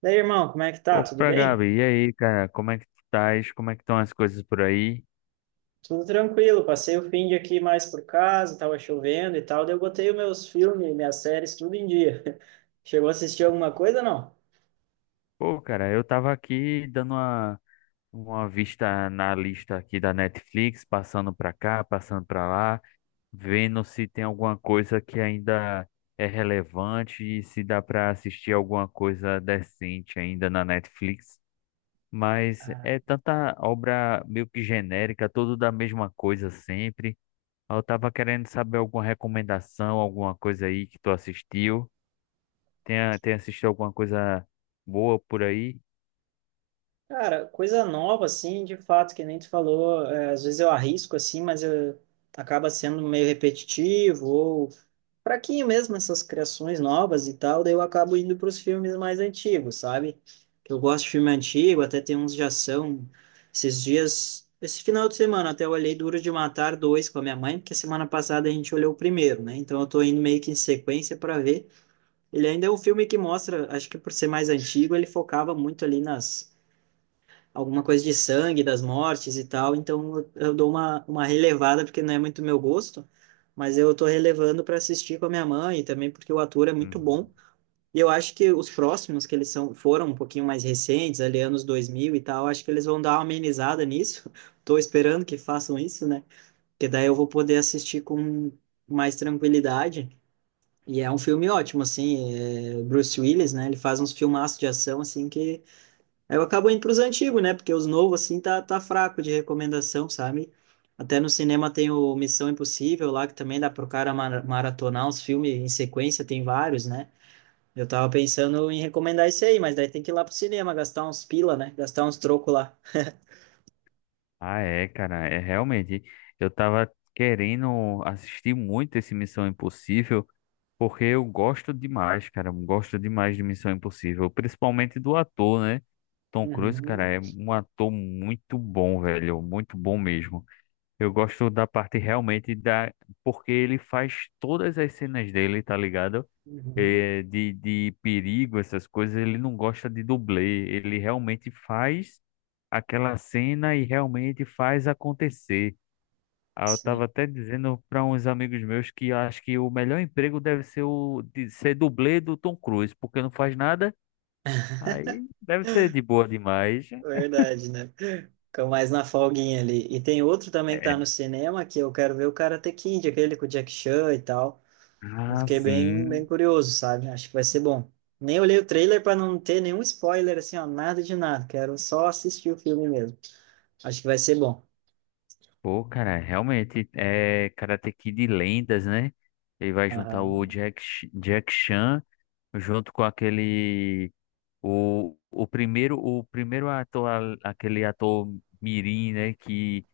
Daí, irmão, como é que tá? Tudo Opa, bem? Gabi, e aí, cara, como é que tu estás? Como é que estão as coisas por aí? Tudo tranquilo. Passei o fim de aqui mais por casa, tava chovendo e tal. Daí eu botei os meus filmes, minhas séries, tudo em dia. Chegou a assistir alguma coisa, não? Pô, cara, eu tava aqui dando uma vista na lista aqui da Netflix, passando pra cá, passando pra lá, vendo se tem alguma coisa que ainda é relevante e se dá pra assistir alguma coisa decente ainda na Netflix. Mas Ah. é tanta obra meio que genérica, tudo da mesma coisa sempre. Eu tava querendo saber alguma recomendação, alguma coisa aí que tu assistiu. Tem assistido alguma coisa boa por aí? Cara, coisa nova, assim, de fato, que nem tu falou. É, às vezes eu arrisco, assim, mas eu, acaba sendo meio repetitivo ou fraquinho mesmo essas criações novas e tal, daí eu acabo indo para os filmes mais antigos, sabe? Que eu gosto de filme antigo, até tem uns de ação. Esses dias, esse final de semana, até eu olhei Duro de Matar 2 com a minha mãe, porque semana passada a gente olhou o primeiro, né? Então eu tô indo meio que em sequência para ver. Ele ainda é um filme que mostra, acho que por ser mais antigo, ele focava muito ali nas alguma coisa de sangue, das mortes e tal, então eu dou uma relevada, porque não é muito meu gosto, mas eu tô relevando para assistir com a minha mãe, e também porque o ator é muito Uhum. bom, e eu acho que os próximos, que eles são, foram um pouquinho mais recentes, ali anos 2000 e tal, acho que eles vão dar uma amenizada nisso, tô esperando que façam isso, né, porque daí eu vou poder assistir com mais tranquilidade, e é um filme ótimo, assim, é, Bruce Willis, né, ele faz uns filmaços de ação, assim, que aí eu acabo indo pros antigos, né? Porque os novos, assim, tá, tá fraco de recomendação, sabe? Até no cinema tem o Missão Impossível lá, que também dá pro cara maratonar os filmes em sequência, tem vários, né? Eu tava pensando em recomendar esse aí, mas daí tem que ir lá pro cinema, gastar uns pila, né? Gastar uns troco lá. Ah, é, cara, é realmente. Eu tava querendo assistir muito esse Missão Impossível, porque eu gosto demais, cara. Eu gosto demais de Missão Impossível, principalmente do ator, né? Tom Cruise, cara, Uhum, é um ator muito bom, velho, muito bom mesmo. Eu gosto da parte realmente, porque ele faz todas as cenas dele, tá ligado? uhum, De perigo, essas coisas, ele não gosta de dublê. Ele realmente faz aquela cena e realmente faz acontecer. Ah, eu tava sim, até dizendo para uns amigos meus que eu acho que o melhor emprego deve ser o de ser dublê do Tom Cruise, porque não faz nada, aí deve ser de boa demais. verdade, né? Fica mais na folguinha ali. E tem outro também que tá no É. cinema, que eu quero ver o Karate Kid, aquele com o Jack Chan e tal. Eu Ah, fiquei bem, bem sim. curioso, sabe? Acho que vai ser bom. Nem olhei o trailer para não ter nenhum spoiler, assim, ó, nada de nada. Quero só assistir o filme mesmo. Acho que vai ser bom. Pô, cara, realmente é Karate Kid Lendas, né? Ele vai juntar o Aham. Jack Chan junto com o primeiro ator, aquele ator mirim, né, que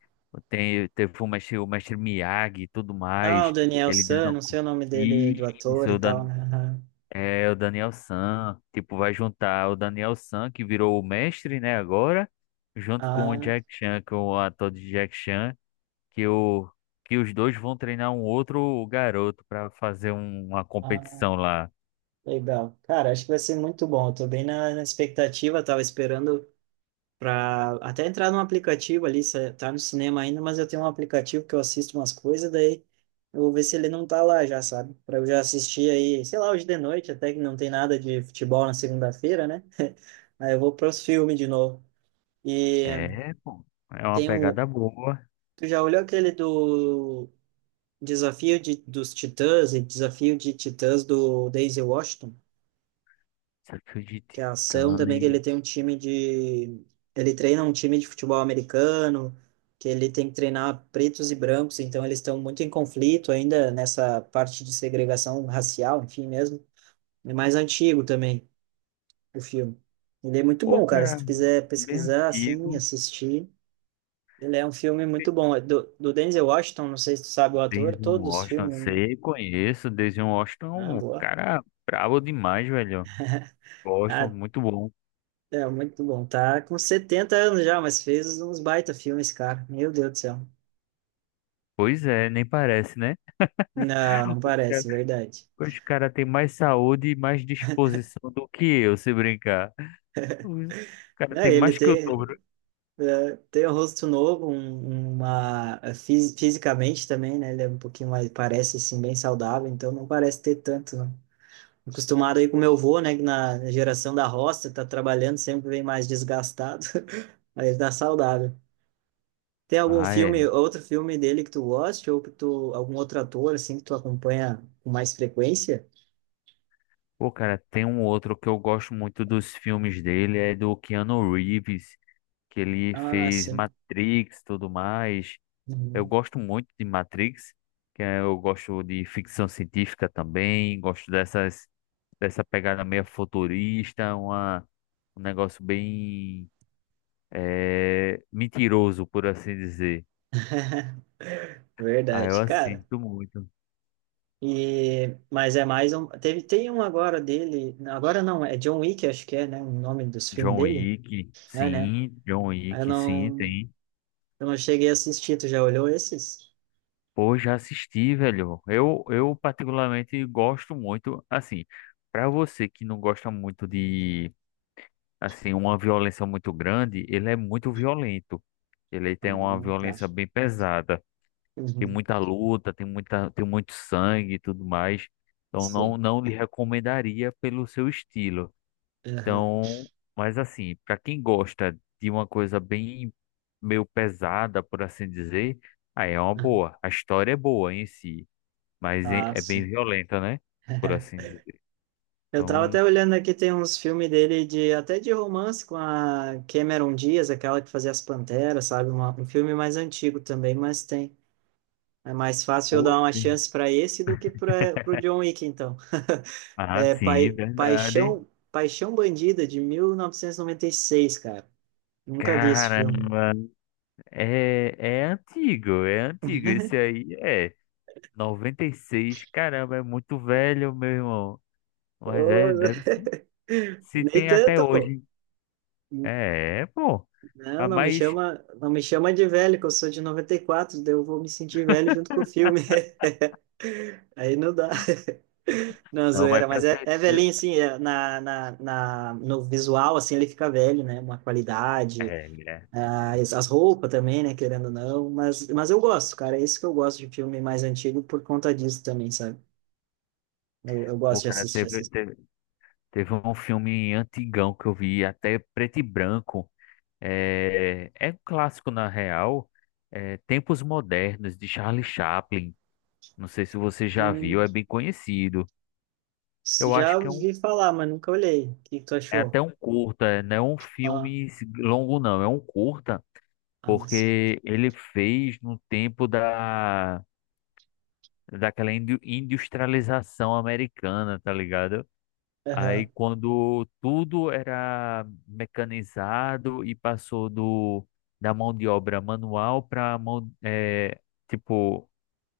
teve o mestre Miyagi e tudo Ah, o mais, Daniel ele San, dando não sei o nome dele, do ator isso, e tal, né? é o Daniel San. Tipo, vai juntar o Daniel San, que virou o mestre, né, agora, junto com o Aham. Jack Chan, que é o ator de Jack Chan, que o que os dois vão treinar um outro garoto para fazer uma Ah, ah, competição lá. legal. Cara, acho que vai ser muito bom. Eu tô bem na expectativa, tava esperando para até entrar num aplicativo ali, se tá no cinema ainda, mas eu tenho um aplicativo que eu assisto umas coisas, daí eu vou ver se ele não tá lá já, sabe? Para eu já assistir aí, sei lá, hoje de noite, até que não tem nada de futebol na segunda-feira, né? Aí eu vou para os filmes de novo. E É, pô, é uma tem um, pegada boa. tu já olhou aquele do Desafio de, dos Titãs e Desafio de Titãs do Daisy Washington? Desafio de Que é a ação também, que ele Titãs. tem um time de. Ele treina um time de futebol americano, que ele tem que treinar pretos e brancos, então eles estão muito em conflito ainda nessa parte de segregação racial, enfim mesmo. É mais antigo também o filme. Ele é muito Pô, bom, cara. Se cara, tu quiser bem pesquisar, assim, antigo. assistir, ele é um filme muito bom. É do Denzel Washington, não sei se tu sabe o ator, Denzel todos os Washington, filmes, né? sei, conheço. Denzel Ah, Washington, um boa. cara brabo demais, velho. Gosto, Ah, muito bom. é muito bom. Tá com 70 anos já, mas fez uns baita filmes, cara. Meu Deus do céu. Pois é, nem parece, né? Não, não Os caras parece, verdade. os cara têm mais saúde e mais disposição do que eu, se brincar. Os cara É, tem ele mais que o tem, dobro. tem um rosto novo, uma fisicamente também, né? Ele é um pouquinho mais, parece assim, bem saudável, então não parece ter tanto, não. Acostumado aí com meu avô, né? Que na geração da roça, tá trabalhando, sempre vem mais desgastado, mas ele tá saudável. Tem algum Ah, filme, é. outro filme dele que tu goste, ou que tu, algum outro ator, assim, que tu acompanha com mais frequência? Pô, cara, tem um outro que eu gosto muito dos filmes dele, é do Keanu Reeves, que ele Ah, fez sim. Matrix, tudo mais. Eu Uhum. gosto muito de Matrix, eu gosto de ficção científica também, gosto dessa pegada meio futurista, um negócio bem mentiroso, por assim dizer. Ah, eu Verdade, cara. assisto muito. E, mas é mais um. Teve, tem um agora dele. Agora não, é John Wick, acho que é, né? O nome dos filmes dele. É, né? John Wick, Eu sim, não, tem. eu não cheguei a assistir. Tu já olhou esses? Pô, já assisti, velho. Eu particularmente gosto muito, assim, pra você que não gosta muito de, assim, uma violência muito grande, ele é muito violento. Ele Ah, tem uma tá. violência bem pesada. Tem Uhum. muita luta, tem muita, tem muito sangue e tudo mais. Então não, Sim. não lhe recomendaria pelo seu estilo. Aham. Então, mas assim, para quem gosta de uma coisa bem meio pesada, por assim dizer, aí é uma Aham. boa. A história é boa em si, mas é Ah, é bem sim. violenta, né? Por assim dizer. Eu tava Então, até olhando aqui, tem uns filmes dele de até de romance com a Cameron Diaz, aquela que fazia As Panteras, sabe? Um filme mais antigo também, mas tem. É mais fácil eu dar uma oi. chance para esse do que para o John Wick, então. Ah, É, sim, verdade. Paixão Bandida, de 1996, cara. Nunca vi esse filme. Caramba, é, é antigo, é antigo. Esse aí é. 96, caramba, é muito velho, meu irmão. Mas é, Ô, deve se, se nem tem até tanto, pô. hoje. É, pô. Não, Ah, não me mas, chama, não me chama de velho, que eu sou de 94, daí eu vou me sentir velho junto com o filme. Aí não dá. Não, não, zoeira, mas pra mas é, ser. é velhinho, assim, é, no visual, assim, ele fica velho, né? Uma qualidade, É, é. ah, as roupas também, né? Querendo ou não, mas eu gosto, cara, é isso que eu gosto de filme mais antigo por conta disso também, sabe? Eu gosto Pô, de cara, assistir teve, essas teve, teve um filme antigão que eu vi, até preto e branco. É, é um clássico, na real. É Tempos Modernos, de Charlie Chaplin. Não sei se você já viu, é coisas. bem conhecido. Eu Já acho que é um. ouvi falar, mas nunca olhei. O que que tu É até achou? um curta, não é um Ah, filme longo, não. É um curta ah, sim. porque ele fez no tempo da daquela industrialização americana, tá ligado? Aí Aham. quando tudo era mecanizado e passou do da mão de obra manual para mão tipo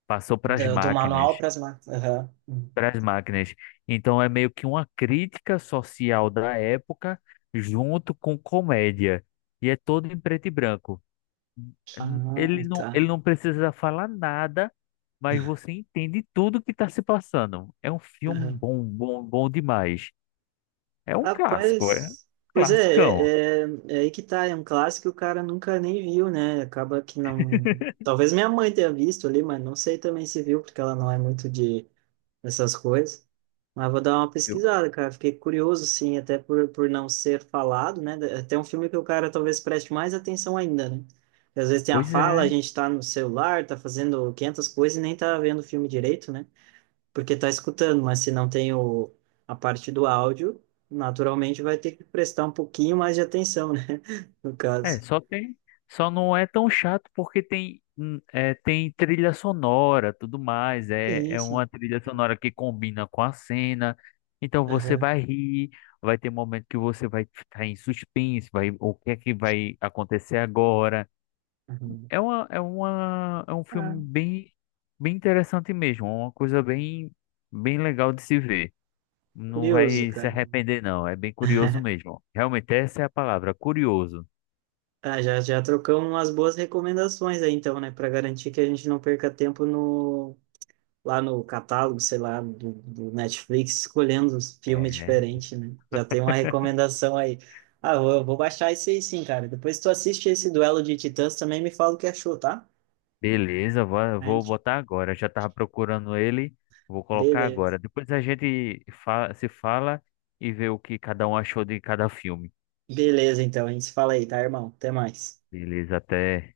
passou para as Do manual máquinas, para as máquinas. Aham. Hum. para as máquinas. Então é meio que uma crítica social da época junto com comédia e é todo em preto e branco. Ah, tá. Ele não precisa falar nada, mas você entende tudo que está se passando. É um filme Aham. bom, bom, bom demais. É um clássico, é um Rapaz, pois classicão. é, aí que tá. É um clássico que o cara nunca nem viu, né? Acaba que não. Talvez minha mãe tenha visto ali, mas não sei também se viu, porque ela não é muito de essas coisas. Mas vou dar uma Eu. pesquisada, cara. Fiquei curioso, sim, até por não ser falado, né? Até um filme que o cara talvez preste mais atenção ainda, né? Porque às vezes tem a Pois fala, a é, gente tá no celular, tá fazendo 500 coisas e nem tá vendo o filme direito, né? Porque tá escutando, mas se não tem o, a parte do áudio, naturalmente vai ter que prestar um pouquinho mais de atenção, né? No é, caso. só tem, só não é tão chato porque tem, é, tem trilha sonora, tudo mais. É, Sim, é sim. uma trilha sonora que combina com a cena. Então você Aham, vai rir, vai ter momento que você vai ficar em suspense, vai, o que é que vai acontecer agora? aham. É uma, é uma, é um Ah, filme bem, bem interessante mesmo, é uma coisa bem, bem legal de se ver. Não curioso, vai se cara. arrepender, não. É bem curioso mesmo. Realmente, essa é a palavra, curioso. Ah, já trocamos umas boas recomendações aí, então, né? Para garantir que a gente não perca tempo no, lá no catálogo, sei lá, do Netflix, escolhendo os filmes É. diferentes, né? Já tem uma recomendação aí. Ah, eu vou baixar esse aí sim, cara. Depois tu assiste esse duelo de titãs também me fala o que achou, tá? Beleza, vou, A vou gente... botar agora. Já tava procurando ele, vou colocar agora. Beleza. Depois a gente se fala e vê o que cada um achou de cada filme. Beleza, então. A gente se fala aí, tá, irmão? Até mais. Beleza, até.